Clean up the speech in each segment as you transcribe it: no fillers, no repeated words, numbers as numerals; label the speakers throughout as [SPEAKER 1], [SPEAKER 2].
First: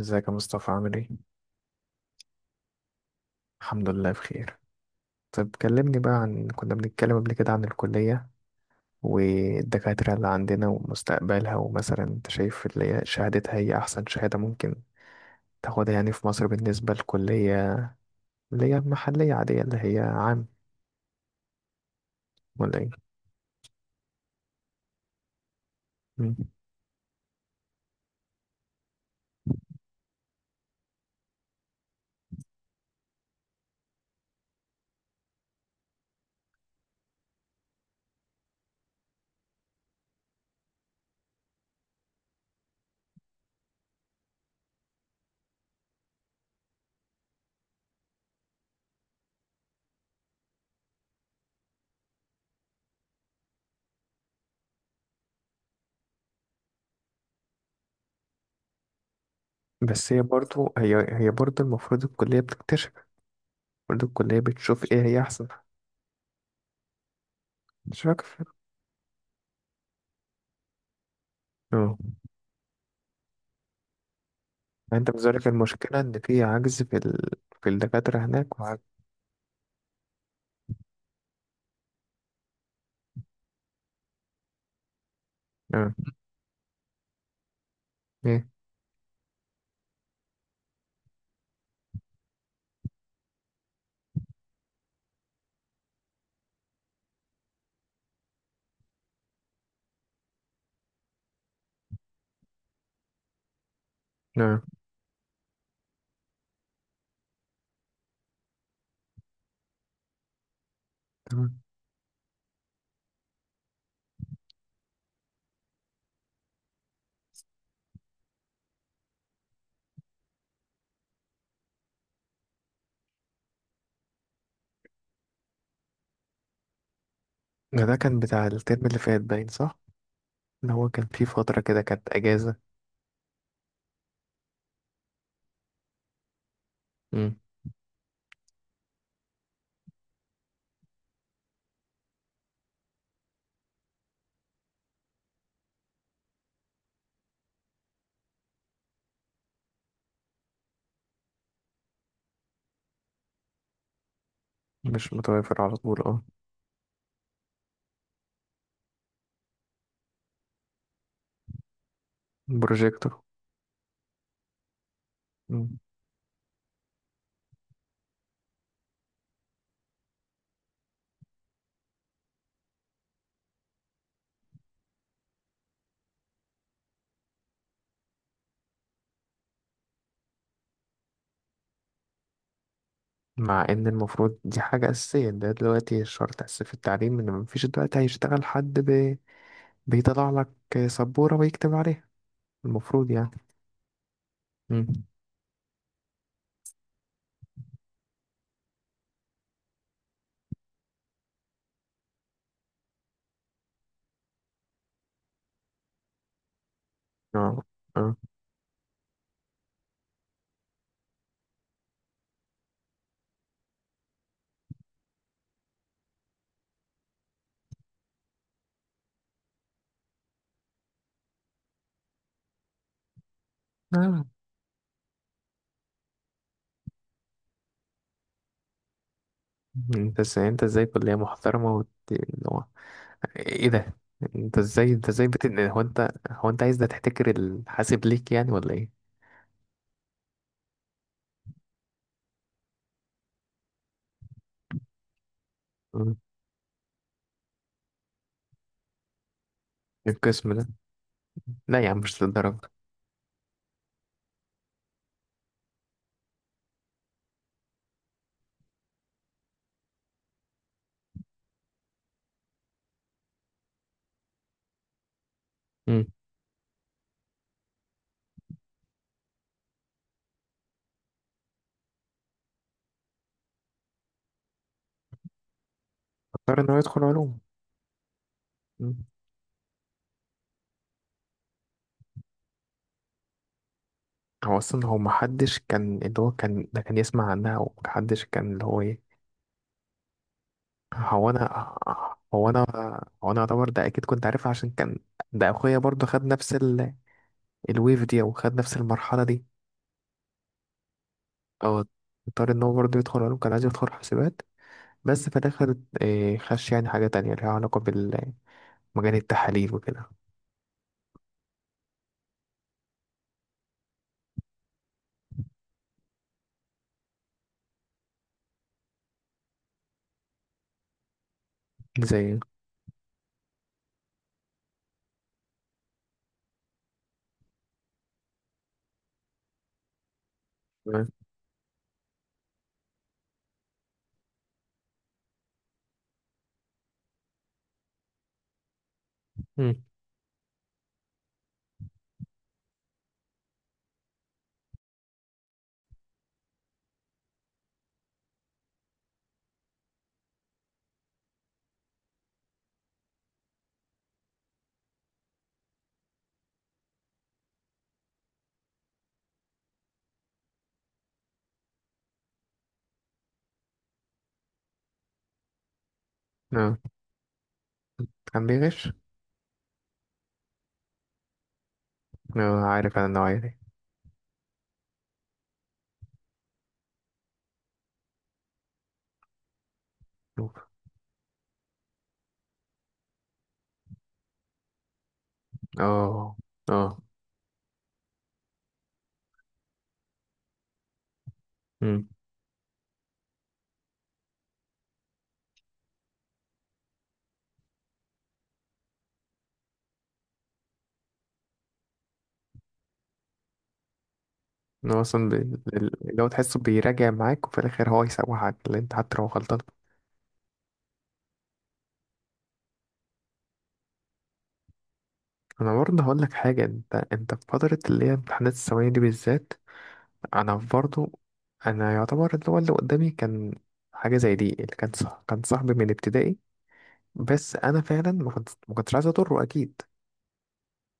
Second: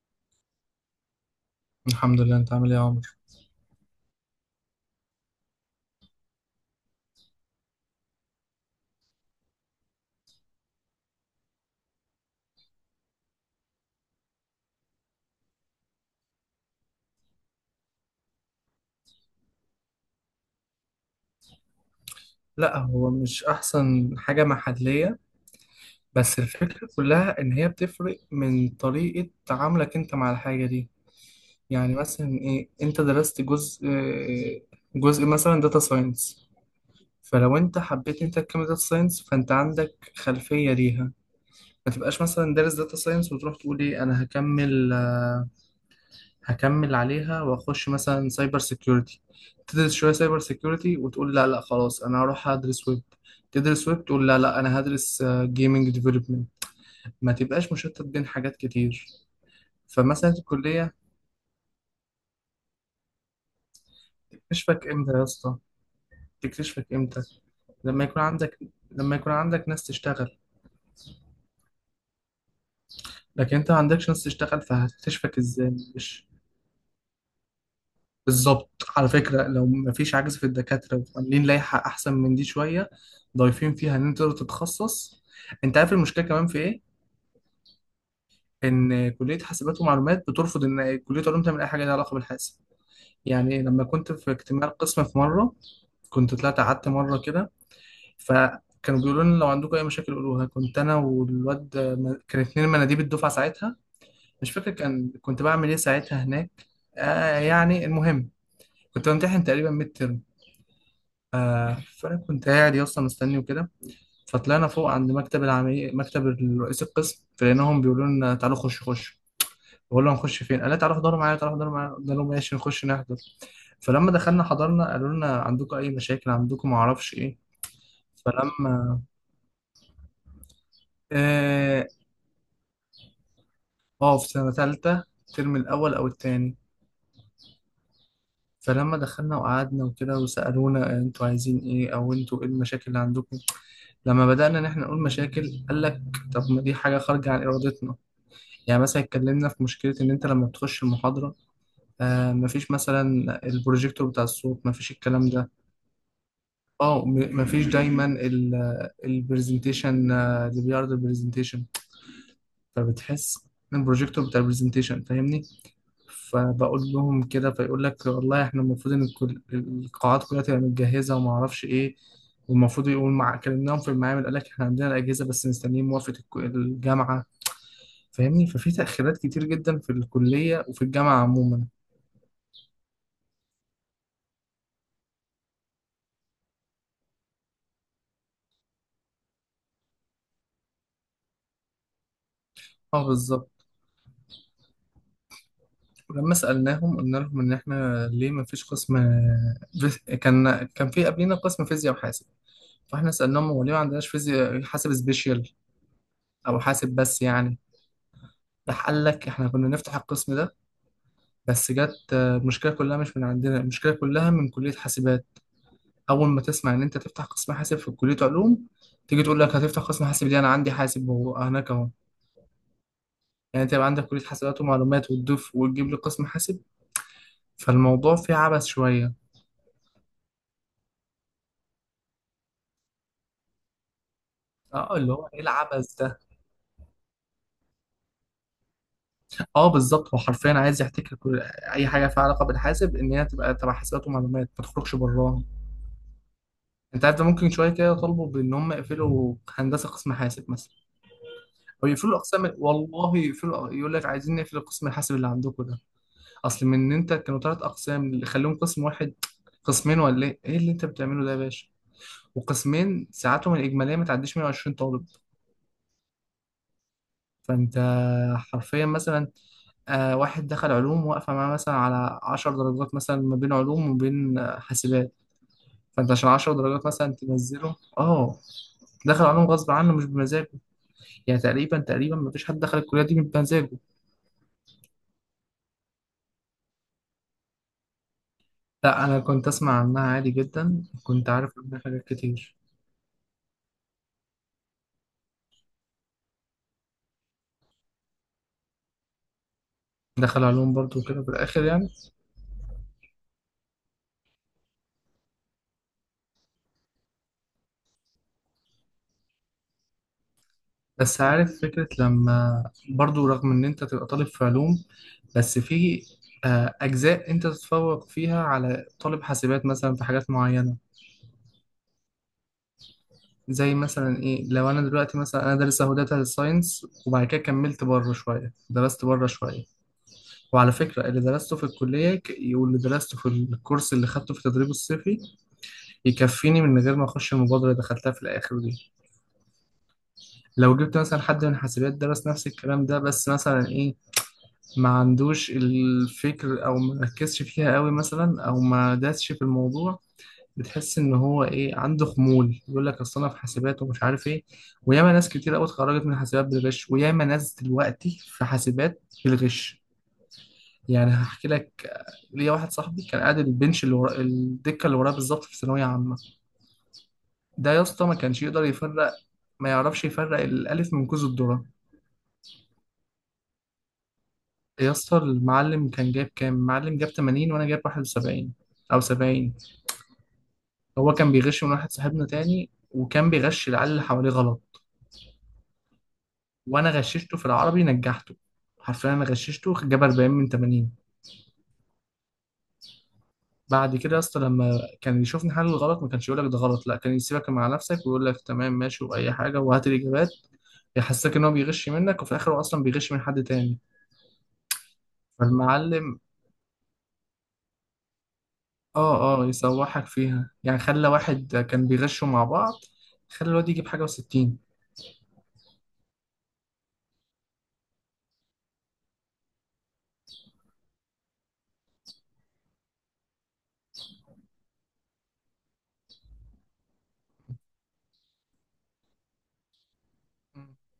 [SPEAKER 1] ازيك يا مصطفى؟ عامل ايه؟
[SPEAKER 2] الحمد لله. انت عامل ايه يا عمر؟
[SPEAKER 1] الحمد لله بخير. طب كلمني بقى، كنا بنتكلم قبل كده عن الكلية والدكاترة اللي عندنا ومستقبلها. ومثلا انت شايف اللي هي شهادتها، هي أحسن شهادة ممكن تاخدها يعني في مصر بالنسبة للكلية، اللي هي المحلية عادية، اللي هي عام، ولا
[SPEAKER 2] لا،
[SPEAKER 1] ايه؟
[SPEAKER 2] هو مش احسن حاجه محليه،
[SPEAKER 1] مم.
[SPEAKER 2] بس الفكره كلها ان هي بتفرق من طريقه تعاملك انت مع الحاجه دي. يعني مثلا ايه، انت درست جزء مثلا داتا ساينس، فلو انت حبيت انت تكمل داتا ساينس فانت عندك خلفيه ليها. ما تبقاش مثلا دارس داتا ساينس وتروح تقول ايه انا هكمل، عليها واخش مثلا سايبر سيكيورتي، تدرس شويه سايبر سيكيورتي وتقول لا لا خلاص انا هروح ادرس ويب، تدرس ويب تقول لا لا انا هدرس جيمنج ديفلوبمنت. ما تبقاش مشتت بين حاجات كتير.
[SPEAKER 1] بس هي
[SPEAKER 2] فمثلا
[SPEAKER 1] برضو
[SPEAKER 2] الكليه
[SPEAKER 1] هي برضو المفروض الكلية بتكتشف. برضو الكلية
[SPEAKER 2] تكتشفك
[SPEAKER 1] بتشوف ايه
[SPEAKER 2] امتى
[SPEAKER 1] هي
[SPEAKER 2] يا
[SPEAKER 1] أحسن.
[SPEAKER 2] اسطى؟ تكتشفك امتى؟
[SPEAKER 1] مش
[SPEAKER 2] لما يكون
[SPEAKER 1] فاكر.
[SPEAKER 2] عندك، لما يكون عندك ناس تشتغل.
[SPEAKER 1] اه.
[SPEAKER 2] لكن انت ما عندكش ناس تشتغل
[SPEAKER 1] يعني انت
[SPEAKER 2] فهتكتشفك
[SPEAKER 1] بذلك
[SPEAKER 2] ازاي؟
[SPEAKER 1] المشكلة ان
[SPEAKER 2] مش
[SPEAKER 1] في عجز في الدكاترة هناك،
[SPEAKER 2] بالظبط.
[SPEAKER 1] وعجز.
[SPEAKER 2] على فكرة، لو مفيش عجز في الدكاترة وعاملين لائحة أحسن من دي شوية ضايفين فيها إن أنت تقدر تتخصص. أنت عارف
[SPEAKER 1] اه.
[SPEAKER 2] المشكلة كمان في إيه؟
[SPEAKER 1] ايه؟
[SPEAKER 2] إن كلية حاسبات ومعلومات بترفض إن كلية علوم تعمل أي حاجة ليها علاقة بالحاسب. يعني لما كنت في اجتماع القسم في مرة، كنت طلعت قعدت مرة كده، فكانوا بيقولوا لنا لو عندكم أي مشاكل قولوها. كنت أنا والواد، كان اتنين مناديب الدفعة ساعتها. مش
[SPEAKER 1] اه.
[SPEAKER 2] فاكر كان كنت بعمل إيه ساعتها هناك. يعني المهم، كنت بمتحن تقريبا ميد.
[SPEAKER 1] تمام.
[SPEAKER 2] فانا كنت قاعد يا اسطى مستني وكده، فطلعنا فوق عند مكتب العميد، مكتب رئيس القسم، فلقيناهم بيقولوا لنا تعالوا خش خش. بقول لهم نخش فين؟ قال لي تعالوا احضروا معايا، تعالوا احضروا معايا. قلت لهم ماشي نخش نحضر. فلما دخلنا حضرنا قالوا لنا عندكم اي مشاكل، عندكم ما اعرفش ايه.
[SPEAKER 1] ده كان بتاع الترم اللي
[SPEAKER 2] فلما
[SPEAKER 1] فات، باين صح، ان هو كان في فترة كده
[SPEAKER 2] اه،
[SPEAKER 1] كانت اجازة.
[SPEAKER 2] في سنه ثالثه الترم الاول او الثاني.
[SPEAKER 1] مم.
[SPEAKER 2] فلما دخلنا وقعدنا وكده وسالونا انتوا عايزين ايه، او انتوا ايه المشاكل اللي عندكم. لما بدانا ان احنا نقول مشاكل قال لك طب ما دي حاجه خارجه عن ارادتنا. يعني مثلا اتكلمنا في مشكلة إن أنت لما بتخش المحاضرة، مفيش مثلا البروجيكتور بتاع الصوت، مفيش
[SPEAKER 1] مش
[SPEAKER 2] الكلام ده.
[SPEAKER 1] متوافر على طول، اه.
[SPEAKER 2] اه، مفيش دايما البرزنتيشن اللي بيعرض البرزنتيشن.
[SPEAKER 1] بروجيكتور.
[SPEAKER 2] فبتحس إن البروجيكتور بتاع البرزنتيشن، فاهمني؟
[SPEAKER 1] مم.
[SPEAKER 2] فبقول لهم كده فيقول لك والله احنا المفروض ان القاعات كلها تبقى متجهزة وما اعرفش ايه. والمفروض يقول مع، كلمناهم في المعامل قال لك احنا عندنا الأجهزة بس مستنيين موافقة الجامعة. فاهمني؟ ففي تأخيرات كتير جدا في الكلية وفي الجامعة عموما.
[SPEAKER 1] مع ان المفروض دي حاجة اساسية، ده دلوقتي شرط اساسي في التعليم، ان مفيش دلوقتي هيشتغل حد بيطلع لك سبورة ويكتب عليها.
[SPEAKER 2] اه
[SPEAKER 1] المفروض يعني.
[SPEAKER 2] بالظبط.
[SPEAKER 1] مم.
[SPEAKER 2] ولما سألناهم قلنا لهم ان احنا ليه ما فيش قسم كان، كان في قبلنا قسم فيزياء وحاسب. فاحنا سألناهم هو ليه ما عندناش فيزياء حاسب سبيشال، او حاسب بس يعني.
[SPEAKER 1] اه، اه.
[SPEAKER 2] راح قال لك احنا كنا نفتح القسم ده بس جت المشكله كلها مش من عندنا، المشكله كلها من كلية حاسبات. اول ما تسمع ان انت تفتح قسم حاسب في كلية علوم، تيجي تقول لك هتفتح قسم حاسب ليه، انا عندي حاسب وهو هناك اهو. يعني انت يبقى عندك
[SPEAKER 1] آه.
[SPEAKER 2] كلية حاسبات ومعلومات وتضيف وتجيب لي قسم حاسب. فالموضوع فيه عبث شوية.
[SPEAKER 1] انت ازاي، كلية محترمة اللي هو، ايه ده؟ انت ازاي،
[SPEAKER 2] اه، اللي هو ايه
[SPEAKER 1] هو
[SPEAKER 2] العبث
[SPEAKER 1] انت
[SPEAKER 2] ده.
[SPEAKER 1] هو انت عايز ده تحتكر الحاسب ليك يعني، ولا ايه؟
[SPEAKER 2] اه بالظبط، هو حرفيا عايز يحتكر كل اي حاجه فيها علاقه بالحاسب ان هي تبقى تبع حسابات ومعلومات، ما تخرجش براها. انت عارف ده ممكن شويه كده يطالبوا بان هم يقفلوا هندسه قسم حاسب
[SPEAKER 1] القسم ده؟
[SPEAKER 2] مثلا،
[SPEAKER 1] لا
[SPEAKER 2] او
[SPEAKER 1] يا عم،
[SPEAKER 2] يقفلوا
[SPEAKER 1] مش
[SPEAKER 2] الاقسام.
[SPEAKER 1] للدرجة.
[SPEAKER 2] والله يقفلوا، يقول لك عايزين نقفل قسم الحاسب اللي عندكم ده. اصل من ان انت كانوا ثلاث اقسام، اللي خليهم قسم واحد، قسمين ولا ايه. ايه اللي انت بتعمله ده يا باشا؟ وقسمين ساعاتهم الاجماليه ما تعديش 120 طالب.
[SPEAKER 1] امم.
[SPEAKER 2] فانت حرفيا مثلا، واحد دخل علوم واقفة معاه مثلا على عشر درجات، مثلا ما بين علوم وبين حاسبات، فانت عشان عشر
[SPEAKER 1] اضطر ان هو
[SPEAKER 2] درجات
[SPEAKER 1] يدخل
[SPEAKER 2] مثلا
[SPEAKER 1] علوم.
[SPEAKER 2] تنزله. اه،
[SPEAKER 1] مم.
[SPEAKER 2] دخل علوم غصب عنه مش بمزاجه. يعني تقريبا ما فيش حد دخل الكلية دي بمزاجه.
[SPEAKER 1] هو اصلا، هو محدش كان، اللي هو كان، ده كان يسمع عنها، ومحدش كان اللي هو ايه.
[SPEAKER 2] لا، انا كنت اسمع عنها عادي جدا، كنت
[SPEAKER 1] هو
[SPEAKER 2] عارف
[SPEAKER 1] انا
[SPEAKER 2] عنها حاجات
[SPEAKER 1] هو
[SPEAKER 2] كتير.
[SPEAKER 1] انا هو انا اعتبر ده اكيد كنت عارفها عشان كان، ده اخويا برضه خد نفس الويف دي، او خد نفس المرحلة دي.
[SPEAKER 2] دخل علوم برضو كده في الاخر
[SPEAKER 1] اه.
[SPEAKER 2] يعني.
[SPEAKER 1] اضطر ان هو برضه يدخل علوم، كان عايز يدخل حسابات، بس في الاخر إيه، خش يعني حاجة تانية ليها علاقة بالمجال، التحاليل وكده.
[SPEAKER 2] بس عارف فكرة لما، برضو رغم ان انت تبقى طالب في علوم، بس في اجزاء انت تتفوق فيها على طالب حاسبات مثلا في حاجات معينة.
[SPEAKER 1] زي.
[SPEAKER 2] زي مثلا ايه، لو انا دلوقتي مثلا انا دارس اهو داتا ساينس وبعد كده كملت بره شويه، درست بره شويه. وعلى فكره، اللي درسته في الكليه واللي درسته في الكورس اللي خدته في التدريب الصيفي يكفيني، من غير ما اخش المبادره اللي دخلتها في الاخر دي.
[SPEAKER 1] امم.
[SPEAKER 2] لو جبت مثلا حد من حاسبات درس نفس الكلام ده، بس مثلا ايه ما عندوش الفكر، او ما ركزش فيها قوي مثلا، او ما داسش في الموضوع، بتحس ان هو ايه عنده خمول، يقول لك اصل انا في حاسبات ومش عارف ايه. وياما ناس كتير قوي اتخرجت من حاسبات بالغش، وياما ناس دلوقتي في حاسبات بالغش. يعني هحكي لك، ليا واحد صاحبي كان قاعد البنش اللي ورا الدكه اللي وراه بالظبط في ثانويه عامه.
[SPEAKER 1] اه.
[SPEAKER 2] ده يا اسطى ما كانش
[SPEAKER 1] كان
[SPEAKER 2] يقدر
[SPEAKER 1] بيغش.
[SPEAKER 2] يفرق، ما يعرفش يفرق الالف من كوز الذره.
[SPEAKER 1] اه، عارف انا النوعية دي.
[SPEAKER 2] يا اسطى، المعلم كان جايب كام؟ المعلم جاب 80 وانا جايب 71 او 70.
[SPEAKER 1] نوب.
[SPEAKER 2] هو كان بيغش من واحد صاحبنا تاني، وكان بيغش العيال اللي حواليه غلط.
[SPEAKER 1] اه، اه.
[SPEAKER 2] وانا غششته في العربي نجحته، حرفيا انا غششته جاب 40 من 80.
[SPEAKER 1] امم.
[SPEAKER 2] بعد كده يا اسطى لما كان يشوفني حل الغلط ما كانش يقول لك ده غلط، لا كان يسيبك مع نفسك ويقول لك تمام ماشي واي حاجه وهات الاجابات. يحسسك ان هو بيغش منك وفي الاخر هو اصلا بيغش من حد تاني.
[SPEAKER 1] إن هو اصلا
[SPEAKER 2] فالمعلم،
[SPEAKER 1] اللي هو تحسه بيراجع معاك، وفي الاخر هو يسوحك اللي انت حتى لو
[SPEAKER 2] اه اه
[SPEAKER 1] غلطان.
[SPEAKER 2] يسوحك فيها يعني. خلى واحد كان بيغشوا مع بعض، خلى الواد يجيب حاجه و60.
[SPEAKER 1] انا برضه هقول لك حاجه، انت في فتره اللي هي امتحانات الثانويه دي بالذات. انا برضه، انا يعتبر اللي هو اللي قدامي كان حاجه زي دي، اللي كان صح كان صاحبي من ابتدائي. بس انا فعلا ما كنتش عايز اضره اكيد.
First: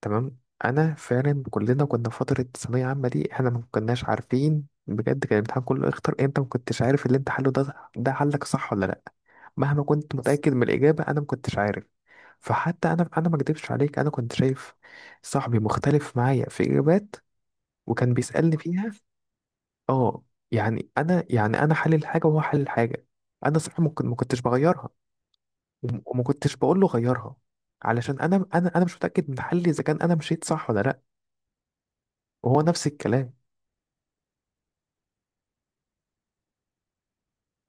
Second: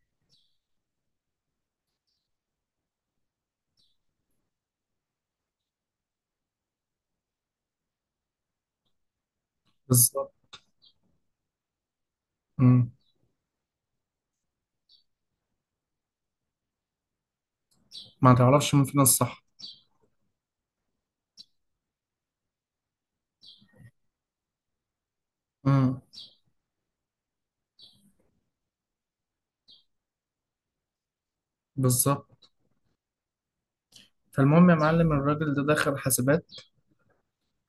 [SPEAKER 1] تمام. انا فعلا كلنا كنا في فتره ثانويه عامه دي، احنا ما كناش عارفين بجد. كان الامتحان كله اختر انت، ما كنتش عارف اللي انت حله ده، ده حلك صح ولا لا. مهما كنت متاكد
[SPEAKER 2] بالظبط.
[SPEAKER 1] من الاجابه، انا ما كنتش عارف.
[SPEAKER 2] مم.
[SPEAKER 1] فحتى انا ما اكدبش عليك، انا كنت شايف صاحبي مختلف معايا في اجابات، وكان
[SPEAKER 2] ما
[SPEAKER 1] بيسالني
[SPEAKER 2] تعرفش مين
[SPEAKER 1] فيها.
[SPEAKER 2] فينا الصح.
[SPEAKER 1] اه. يعني انا حلل حاجه وهو حلل حاجه. انا صح ممكن ما كنتش بغيرها.
[SPEAKER 2] مم.
[SPEAKER 1] وما كنتش بقول له غيرها، علشان انا مش متاكد من حلي اذا كان انا مشيت صح ولا لا.
[SPEAKER 2] بالظبط.
[SPEAKER 1] وهو نفس الكلام.
[SPEAKER 2] فالمهم يا معلم، الراجل ده دخل حاسبات،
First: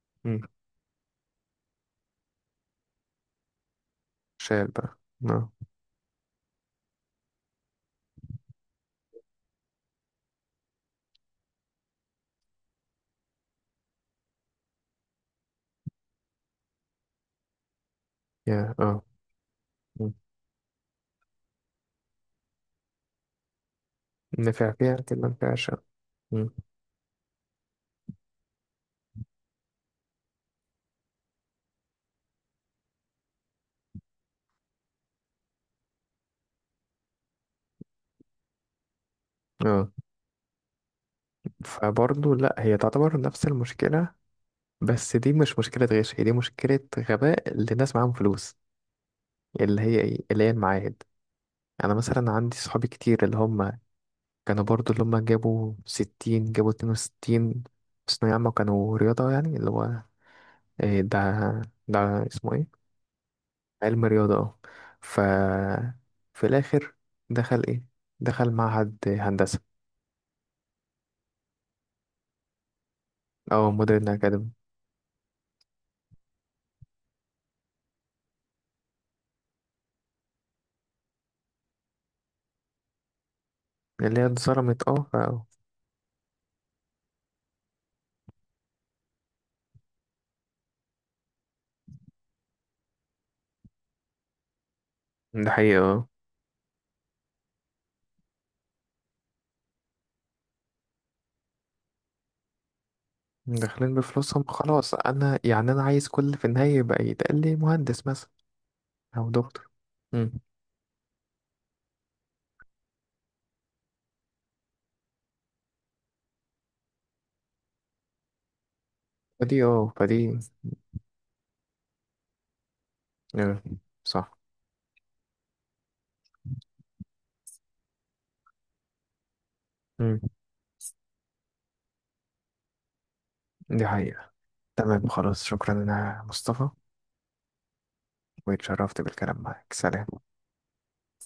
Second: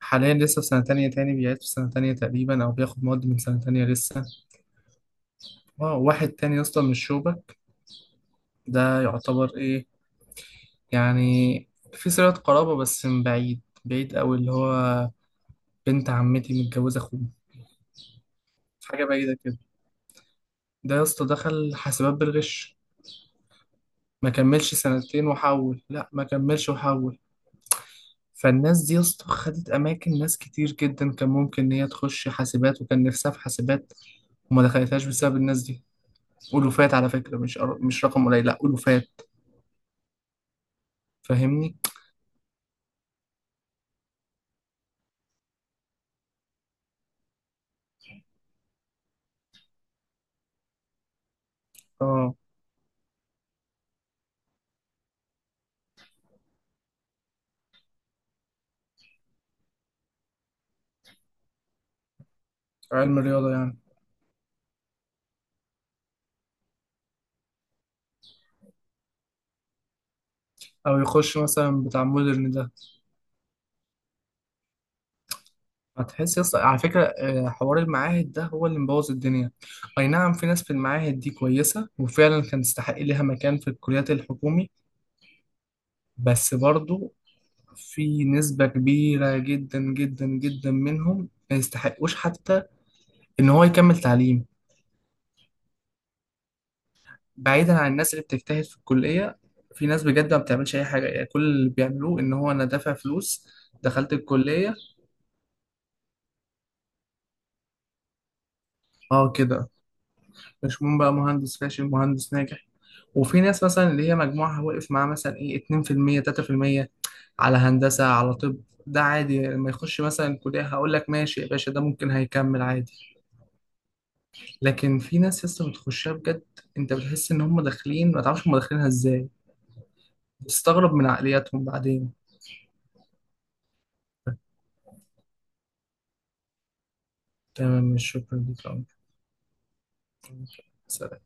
[SPEAKER 2] حاليا
[SPEAKER 1] مم.
[SPEAKER 2] لسه في سنة تانية، تاني بيعيد في سنة تانية تقريبا، أو بياخد مواد من سنة تانية لسه.
[SPEAKER 1] شال بقى. اه.
[SPEAKER 2] واحد تاني يا اسطى من الشوبة، ده يعتبر إيه يعني، في صلة قرابة بس من بعيد بعيد أوي، اللي هو بنت عمتي متجوزة أخوه،
[SPEAKER 1] يا، اه.
[SPEAKER 2] حاجة بعيدة كده.
[SPEAKER 1] مم.
[SPEAKER 2] ده يا اسطى دخل حاسبات بالغش، ما
[SPEAKER 1] نفع
[SPEAKER 2] كملش
[SPEAKER 1] فيها كده
[SPEAKER 2] سنتين
[SPEAKER 1] ما نفعش.
[SPEAKER 2] وحول، لا ما
[SPEAKER 1] مم.
[SPEAKER 2] كملش وحول. فالناس دي يا اسطى خدت أماكن ناس كتير جدا كان ممكن إن هي تخش حاسبات وكان نفسها في حاسبات، وما دخلتهاش بسبب الناس دي. ألوفات على فكرة، مش مش رقم قليل، لا ألوفات.
[SPEAKER 1] اه.
[SPEAKER 2] فاهمني؟
[SPEAKER 1] فبرضه لا، هي تعتبر نفس المشكلة، بس دي مش مشكلة غش، هي دي مشكلة غباء لناس معاهم فلوس، اللي هي ايه، اللي هي المعاهد. انا مثلا
[SPEAKER 2] اه،
[SPEAKER 1] عندي صحابي كتير اللي هم كانوا برضه، اللي هم جابوا 60، جابوا 62 في ثانوية عامة، كانوا رياضة يعني، اللي هو إيه ده، ده اسمه ايه؟
[SPEAKER 2] علم الرياضة يعني.
[SPEAKER 1] علم رياضة، اه. ف، في الآخر دخل إيه؟ دخل معهد هندسة،
[SPEAKER 2] أو يخش مثلا بتاع مودرن ده.
[SPEAKER 1] أو مودرن أكاديمي.
[SPEAKER 2] هتحس يا اسطى على فكرة، حوار المعاهد ده هو اللي مبوظ الدنيا. أي نعم، في ناس في المعاهد دي كويسة وفعلا كان تستحق ليها مكان في الكليات
[SPEAKER 1] اللي هي
[SPEAKER 2] الحكومي،
[SPEAKER 1] اتظلمت، اه،
[SPEAKER 2] بس برضو في نسبة كبيرة جدا جدا جدا منهم ما يستحقوش حتى إن هو يكمل تعليم.
[SPEAKER 1] ده حقيقة، اه.
[SPEAKER 2] بعيدا عن الناس اللي بتجتهد في الكلية، في ناس بجد ما بتعملش أي حاجة. يعني كل اللي بيعملوه إن هو أنا دافع فلوس،
[SPEAKER 1] داخلين
[SPEAKER 2] دخلت
[SPEAKER 1] بفلوسهم
[SPEAKER 2] الكلية،
[SPEAKER 1] خلاص، أنا يعني أنا عايز كل في النهاية يبقى يتقال لي مهندس مثلا، أو
[SPEAKER 2] أه كده.
[SPEAKER 1] دكتور. مم.
[SPEAKER 2] مش مهم بقى مهندس فاشل مهندس ناجح. وفي ناس مثلا اللي هي مجموعها واقف معاه مثلا إيه 2%، 3% على هندسة على طب. ده عادي يعني
[SPEAKER 1] فدي
[SPEAKER 2] لما
[SPEAKER 1] اه
[SPEAKER 2] يخش
[SPEAKER 1] فدي
[SPEAKER 2] مثلا كلية، هقول لك ماشي يا باشا، ده ممكن هيكمل عادي.
[SPEAKER 1] اه، صح.
[SPEAKER 2] لكن في ناس لسه بتخشها بجد، أنت بتحس إن هم داخلين، ما تعرفش هم داخلينها إزاي،
[SPEAKER 1] مم.
[SPEAKER 2] بتستغرب من عقلياتهم بعدين.
[SPEAKER 1] دي حقيقة. تمام، خلاص، شكرا. أنا مصطفى،
[SPEAKER 2] تمام، مش شكرا ليك.
[SPEAKER 1] واتشرفت بالكلام معاك. سلام.
[SPEAKER 2] سلام.